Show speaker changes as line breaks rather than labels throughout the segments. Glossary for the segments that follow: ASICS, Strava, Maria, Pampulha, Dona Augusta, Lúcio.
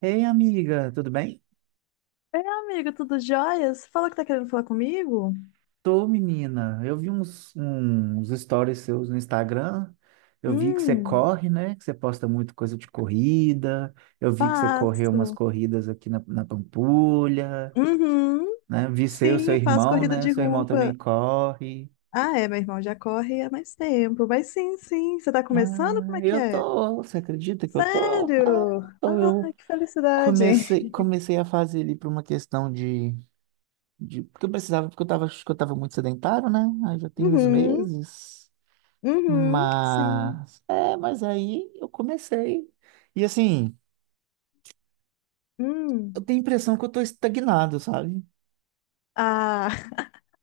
Ei, amiga, tudo bem?
É amigo, tudo jóia? Você falou que tá querendo falar comigo?
Tô, menina. Eu vi uns stories seus no Instagram. Eu vi que você
Hum,
corre, né? Que você posta muito coisa de corrida. Eu vi que você correu umas
faço.
corridas aqui na Pampulha,
Uhum,
né? Vi seu
sim, faço
irmão,
corrida
né?
de
Seu irmão
rua.
também corre.
Ah, é, meu irmão já corre há mais tempo. Mas sim, você tá começando? Como
Ah,
é que
eu
é?
tô. Você acredita que eu tô? Ah,
Sério?
eu tô.
Ah,
Eu
que felicidade.
comecei, comecei a fazer ali por uma questão de. Porque eu precisava, porque eu tava, acho que eu tava muito sedentário, né? Aí já tem uns
Uhum,
meses.
uhum, sim.
Mas, é, mas aí eu comecei. E assim, eu
Hum.
tenho a impressão que eu tô estagnado, sabe?
Ah,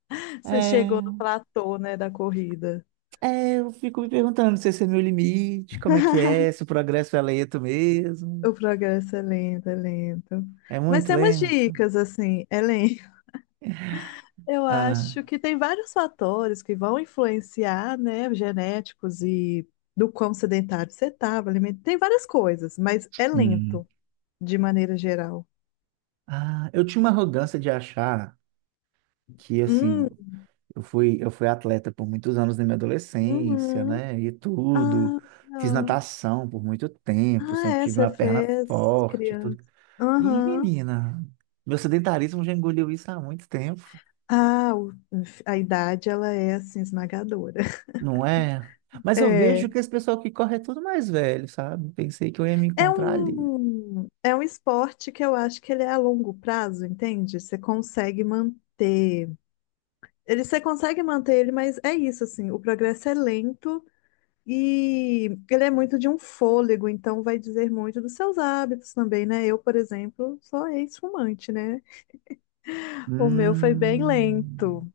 você chegou no
É,
platô, né, da corrida.
eu fico me perguntando se esse é meu limite, como é que é, se o progresso é lento mesmo.
O progresso é lento, é lento.
É
Mas
muito
tem umas
lento.
dicas, assim, é lento. Eu
Ah,
acho que tem vários fatores que vão influenciar, né, genéticos e do quão sedentário você estava, tem várias coisas, mas é
sim.
lento, de maneira geral.
Ah, eu tinha uma arrogância de achar que,
Hum,
assim, eu fui atleta por muitos anos na minha adolescência,
uhum.
né? E tudo.
Ah,
Fiz
não.
natação por muito tempo,
Ah,
sempre
é,
tive
você
uma perna
fez
forte, tudo.
criança.
Ih,
Aham.
menina, meu sedentarismo já engoliu isso há muito tempo,
Ah, o- a idade, ela é, assim, esmagadora.
não é? Mas eu
É,
vejo que esse pessoal que corre é tudo mais velho, sabe? Pensei que eu ia me
é
encontrar ali.
um, é um esporte que eu acho que ele é a longo prazo, entende? Você consegue manter. Ele você consegue manter ele, mas é isso, assim, o progresso é lento e ele é muito de um fôlego, então vai dizer muito dos seus hábitos também, né? Eu, por exemplo, sou ex-fumante, né? O meu foi bem
Hum,
lento.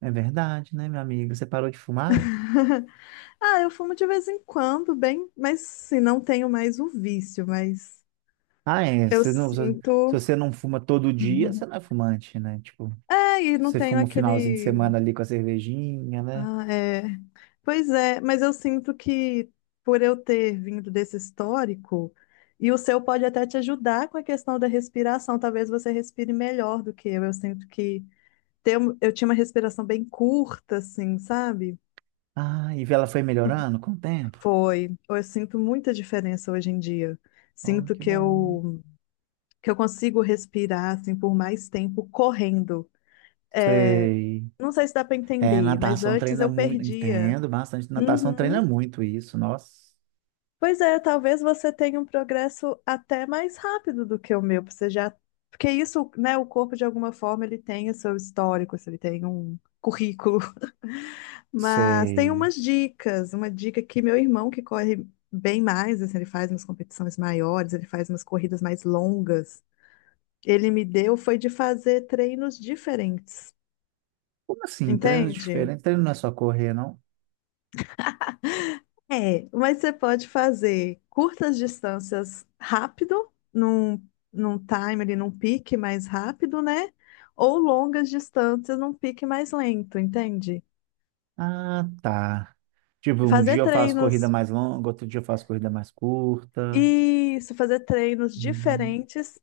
é verdade, né, meu amigo? Você parou de fumar?
Ah, eu fumo de vez em quando, bem, mas sim, não tenho mais o vício, mas
Ah, é.
eu
Você não, se
sinto.
você não fuma todo dia, você não é fumante, né? Tipo,
É, e não
você
tenho
fuma o finalzinho de
aquele.
semana ali com a cervejinha, né?
Ah, é. Pois é, mas eu sinto que por eu ter vindo desse histórico, e o seu pode até te ajudar com a questão da respiração, talvez você respire melhor do que eu. Eu sinto que ter um- eu tinha uma respiração bem curta, assim, sabe?
Ah, e ela foi melhorando com o tempo?
Foi. Eu sinto muita diferença hoje em dia.
Oh,
Sinto
que
que
bom.
que eu consigo respirar assim por mais tempo correndo. É,
Sei.
não sei se dá para
É,
entender, mas
natação
antes
treina
eu
muito,
perdia.
entendo bastante. Natação treina
Uhum.
muito isso, nossa.
Pois é, talvez você tenha um progresso até mais rápido do que o meu, porque você já. Porque isso, né, o corpo de alguma forma ele tem o seu histórico, assim, ele tem um currículo. Mas tem
Sei.
umas dicas, uma dica que meu irmão que corre bem mais, assim, ele faz umas competições maiores, ele faz umas corridas mais longas. Ele me deu foi de fazer treinos diferentes,
Como assim? Treinos
entende?
diferentes? Treino não é só correr, não?
É, mas você pode fazer curtas distâncias rápido, num timer e num pique mais rápido, né? Ou longas distâncias num pique mais lento, entende?
Ah, tá. Tipo, um
Fazer
dia eu faço corrida
treinos,
mais longa, outro dia eu faço corrida mais curta.
isso, fazer treinos
Uhum.
diferentes,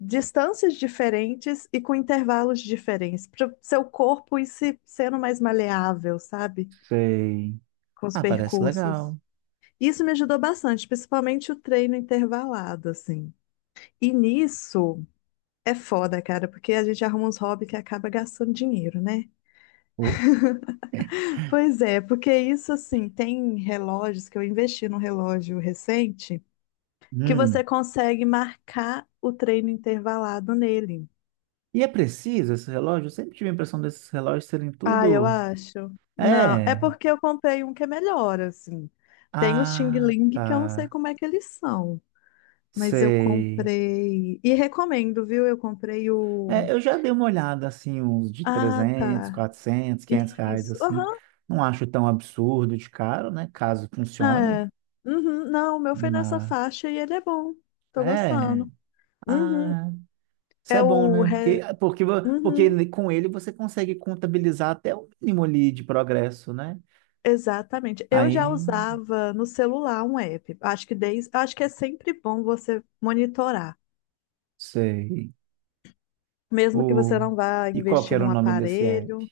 distâncias diferentes e com intervalos diferentes, para seu corpo ir se sendo mais maleável, sabe?
Sei.
Com os
Ah, parece
percursos.
legal.
Isso me ajudou bastante, principalmente o treino intervalado, assim. E nisso. É foda, cara, porque a gente arruma uns hobbies que acaba gastando dinheiro, né?
Oh.
Pois é, porque isso assim, tem relógios que eu investi num relógio recente que você
Hum.
consegue marcar o treino intervalado nele.
E é preciso esse relógio? Eu sempre tive a impressão desses relógios serem
Ah, eu
tudo.
acho. Não, é
É.
porque eu comprei um que é melhor, assim. Tem os Xing
Ah,
Ling que eu não sei
tá.
como é que eles são, mas eu
Sei.
comprei e recomendo, viu? Eu comprei o.
É, eu já dei uma olhada, assim, uns de
Ah, tá.
300, 400, 500 reais,
Isso.
assim.
Aham.
Não acho tão absurdo de caro, né? Caso funcione,
É. Uhum. Não, o meu foi nessa
mas...
faixa e ele é bom. Tô
É...
gostando. Uhum.
Ah, isso
É
é bom,
o.
né?
Re...
Porque, ah, porque,
Uhum.
porque com ele você consegue contabilizar até o mínimo ali de progresso, né?
Exatamente. Eu já
Aí,
usava no celular um app. Acho que desde... Acho que é sempre bom você monitorar.
sei.
Mesmo que você
O...
não vá
E qual que
investir
era o
num
nome desse app?
aparelho.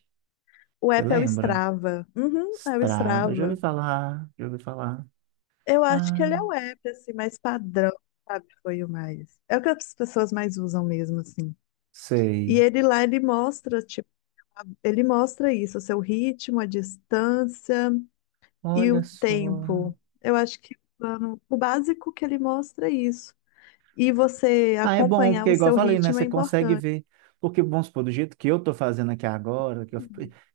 O
Você
app é o
lembra?
Strava. Uhum, é o
Strava, já ouvi
Strava.
falar, já ouvi falar.
Eu acho que
Ah,
ele é o app, assim, mais padrão, sabe? Foi o mais. É o que as pessoas mais usam mesmo, assim. E
sei.
ele lá, ele mostra. Ele mostra isso, o seu ritmo, a distância e
Olha
o
só.
tempo. Eu acho que o plano- o básico que ele mostra é isso. E você
Ah, é bom,
acompanhar
porque
o
igual eu
seu
falei, né?
ritmo é
Você consegue
importante.
ver. Porque, vamos supor, do jeito que eu tô fazendo aqui agora,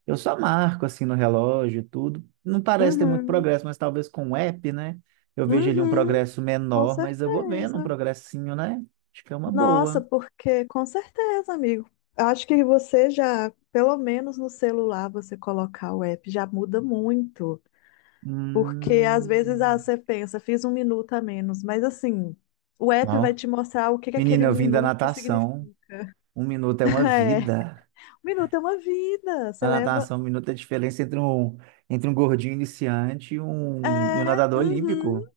eu só marco assim no relógio e tudo. Não parece ter muito
Uhum.
progresso, mas talvez com o app, né? Eu vejo ali um
Uhum.
progresso
Com
menor, mas eu vou vendo um
certeza.
progressinho, né? Acho que é uma
Nossa,
boa.
porque com certeza, amigo. Acho que você já, pelo menos no celular, você colocar o app já muda muito. Porque às vezes ah,
Hum...
você pensa, fiz um minuto a menos, mas assim, o app vai
Não.
te mostrar o que que aquele
Menina,
um
eu vim da
minuto
natação.
significa.
Um minuto é uma
É,
vida.
um minuto é uma vida, você
Na
leva.
natação, um minuto é a diferença entre um gordinho iniciante e um
É,
nadador
uhum.
olímpico.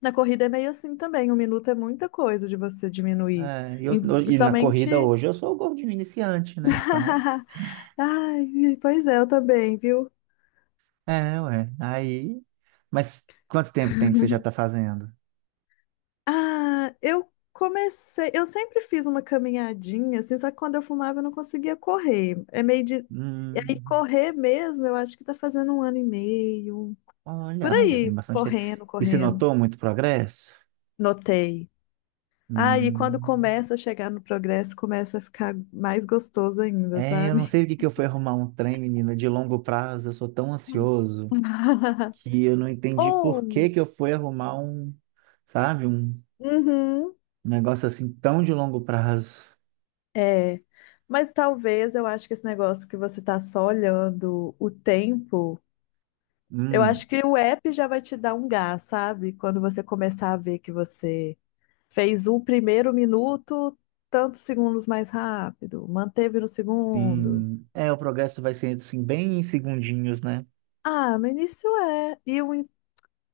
Na corrida é meio assim também, um minuto é muita coisa de você diminuir.
É, e eu,
E,
e na corrida
principalmente.
hoje eu sou o gordinho iniciante, né? Então,
Ai, pois é, eu também, viu?
é, ué. Aí, mas quanto tempo tem que você já está fazendo?
Ah, eu comecei. Eu sempre fiz uma caminhadinha, assim, só que quando eu fumava eu não conseguia correr. É meio de. E aí,
Hum,
correr mesmo, eu acho que tá fazendo um ano e meio.
olha,
Por
ah, já tem
aí,
bastante tempo.
correndo,
E você
correndo.
notou muito progresso?
Notei. Ah, e quando
Hum,
começa a chegar no progresso, começa a ficar mais gostoso ainda,
é, eu não
sabe?
sei o que que eu fui arrumar um trem, menina, de longo prazo. Eu sou tão
Hum.
ansioso que eu não entendi por
Ou,
que que eu fui arrumar um, sabe, um
uhum,
negócio assim tão de longo prazo.
é. Mas talvez eu acho que esse negócio que você tá só olhando o tempo. Eu
Hum,
acho que o app já vai te dar um gás, sabe? Quando você começar a ver que você fez o primeiro minuto, tantos segundos mais rápido, manteve no segundo.
sim. É, o progresso vai ser assim bem em segundinhos, né?
Ah, no início é. E, o in-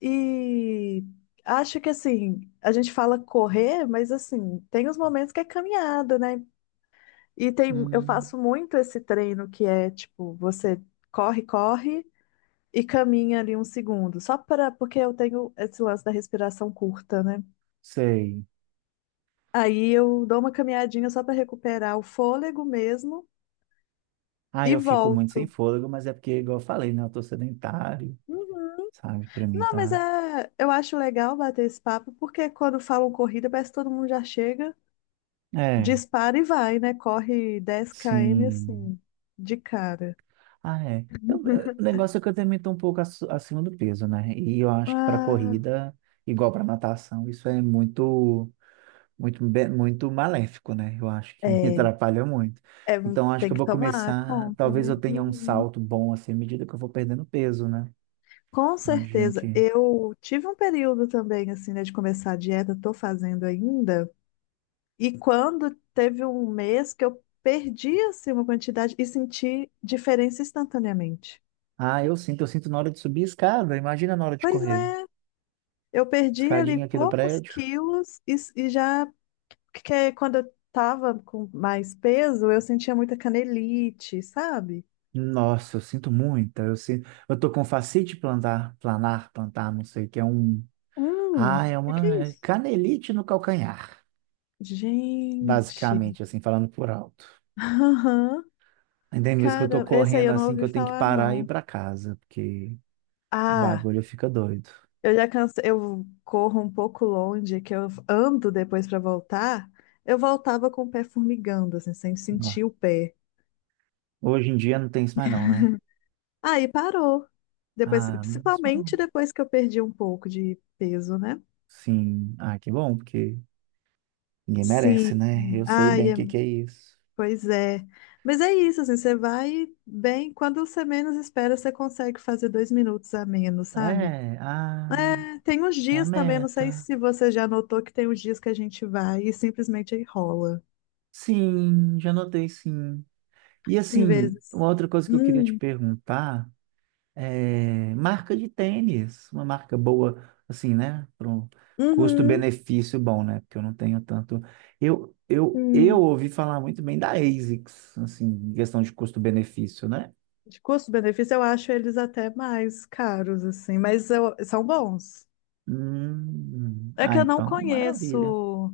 e acho que assim, a gente fala correr, mas assim, tem os momentos que é caminhada, né? E tem, eu
Hum,
faço muito esse treino que é tipo, você corre e caminha ali um segundo, só para porque eu tenho esse lance da respiração curta, né?
sei.
Aí eu dou uma caminhadinha só para recuperar o fôlego mesmo
Ah,
e
eu fico muito sem
volto.
fôlego, mas é porque, igual eu falei, né? Eu tô sedentário,
Uhum.
sabe? Pra mim
Não, mas
tá.
é, eu acho legal bater esse papo, porque quando falam corrida, parece que todo mundo já chega,
É,
dispara e vai, né? Corre 10 km
sim.
assim, de cara.
Ah, é. O negócio é que eu também tô um pouco acima do peso, né? E eu acho que pra
Ah,
corrida, igual pra natação, isso é muito, muito maléfico, né? Eu acho que
é,
atrapalha muito.
é,
Então, eu acho que
tem
eu
que
vou
tomar
começar.
conta,
Talvez
né?
eu tenha um
Uhum.
salto bom assim, à medida que eu vou perdendo peso, né?
Com
Imagino
certeza.
que
Eu tive um período também, assim, né, de começar a dieta, tô fazendo ainda. E quando teve um mês que eu perdi assim uma quantidade e senti diferença instantaneamente.
ah, eu sinto na hora de subir a escada, imagina na hora de
Pois
correr.
é, eu perdi ali
Escadinha aqui do
poucos
prédio.
quilos e, já que quando eu tava com mais peso, eu sentia muita canelite, sabe?
Nossa, eu sinto muita, eu sinto, eu tô com fascite plantar, não sei, que é um, ah, é
O que que
uma
é
é
isso?
canelite no calcanhar,
Gente.
basicamente, assim, falando por alto.
Aham.
Ainda tem vezes que eu tô
Cara, esse aí
correndo
eu não
assim, que
ouvi
eu tenho que
falar
parar e ir
não.
pra casa, porque o
Ah.
bagulho fica doido.
Eu já cansei, eu corro um pouco longe, que eu ando depois pra voltar. Eu voltava com o pé formigando, assim, sem
Ó,
sentir o pé.
hoje em dia não tem isso mais não, né?
Aí parou. Depois,
Ah, mas não.
principalmente depois que eu perdi um pouco de peso, né?
Sim, ah, que bom, porque ninguém
Sim.
merece, né? Eu sei
Ai,
bem o
é-
que que é isso.
pois é. Mas é isso, assim, você vai bem, quando você menos espera, você consegue fazer 2 minutos a menos, sabe?
É, ai,
É, tem uns
é a
dias também, não sei
meta.
se você já notou que tem uns dias que a gente vai e simplesmente aí rola.
Sim, já notei, sim. E
Tem
assim,
vezes.
uma outra coisa que eu queria te
Hum,
perguntar é marca de tênis, uma marca boa, assim, né? Para um
uhum,
custo-benefício bom, né? Porque eu não tenho tanto. Eu
hum.
ouvi falar muito bem da ASICS, assim, em questão de custo-benefício, né?
De custo-benefício, eu acho eles até mais caros, assim, mas eu- são bons. É
Ah,
que eu não
então, maravilha.
conheço.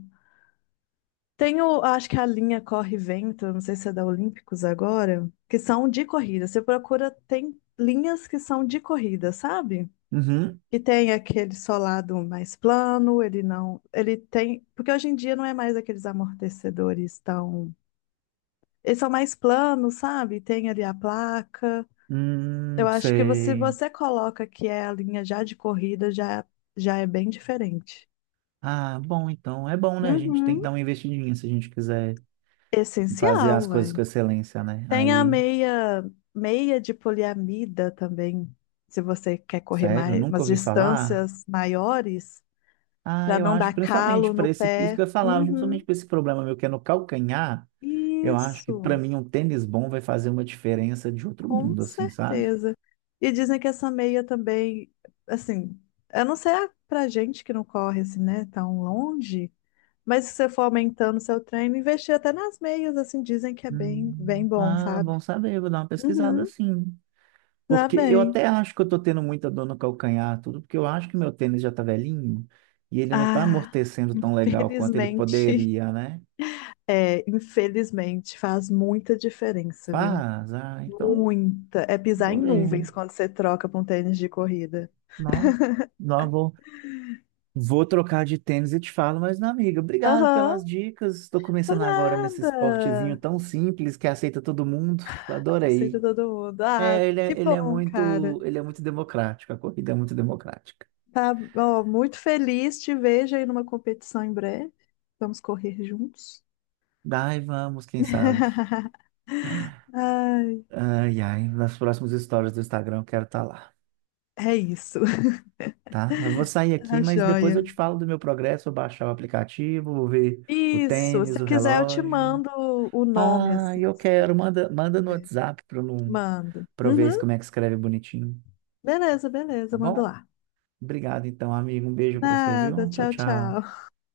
Tem o, acho que a linha Corre e Vento, não sei se é da Olímpicos agora, que são de corrida. Você procura, tem linhas que são de corrida, sabe?
Uhum,
Que tem aquele solado mais plano, ele não. Ele tem. Porque hoje em dia não é mais aqueles amortecedores tão. Eles são mais planos, sabe? Tem ali a placa. Eu acho que você, se
sei.
você coloca que é a linha já de corrida, já é bem diferente.
Ah, bom, então é bom, né? A gente tem que
Uhum.
dar uma investidinha se a gente quiser fazer as
Essencial,
coisas com
velho.
excelência, né?
Tem a
Aí,
meia, meia de poliamida também, se você quer correr
sério,
mais,
nunca
umas
ouvi falar?
distâncias maiores,
Ah,
para
eu
não
acho,
dar
principalmente
calo
para
no
esse, isso que
pé.
eu ia falar, justamente
Uhum.
para esse problema meu que é no calcanhar, eu acho que para
Isso,
mim um tênis bom vai fazer uma diferença de outro
com
mundo, assim, sabe?
certeza. E dizem que essa meia também, assim, eu não sei a- pra gente que não corre assim, né, tão longe. Mas se você for aumentando seu treino, investir até nas meias, assim, dizem que é bem bom,
Ah,
sabe?
bom saber, vou dar uma pesquisada
Uhum,
assim.
tá
Porque eu
bem.
até acho que eu tô tendo muita dor no calcanhar, tudo, porque eu acho que meu tênis já tá velhinho e ele não tá
Ah,
amortecendo tão legal quanto ele
felizmente,
poderia, né?
é, infelizmente, faz muita diferença, viu?
Faz, ah, então
Muita. É pisar
vou
em nuvens
ler.
quando você troca pra um tênis de corrida.
Não, não, vou trocar de tênis e te falo, mas não, amiga, obrigado
Aham,
pelas dicas. Estou
por
começando agora nesse esportezinho
nada.
tão simples que aceita todo mundo.
Aceita
Adorei.
todo mundo. Ah,
É,
que bom, cara.
ele é muito democrático, a corrida é muito democrática.
Tá, ó, muito feliz, te vejo aí numa competição em breve. Vamos correr juntos.
Daí vamos, quem sabe.
Ai.
Nas próximas histórias do Instagram eu quero estar lá,
É isso.
tá? Eu vou sair aqui,
Tá
mas depois eu
joia.
te falo do meu progresso, vou baixar o aplicativo, vou ver o
Isso.
tênis,
Se
o
quiser, eu te
relógio.
mando o nome
Ah,
assim
eu quero.
escrito.
Manda no WhatsApp para eu,
Mando.
pra eu ver
Uhum.
como é que escreve bonitinho.
Beleza,
Tá
beleza. Mando
bom?
lá.
Obrigado, então, amigo. Um beijo para você,
Nada.
viu? Tchau,
Tchau,
tchau.
tchau.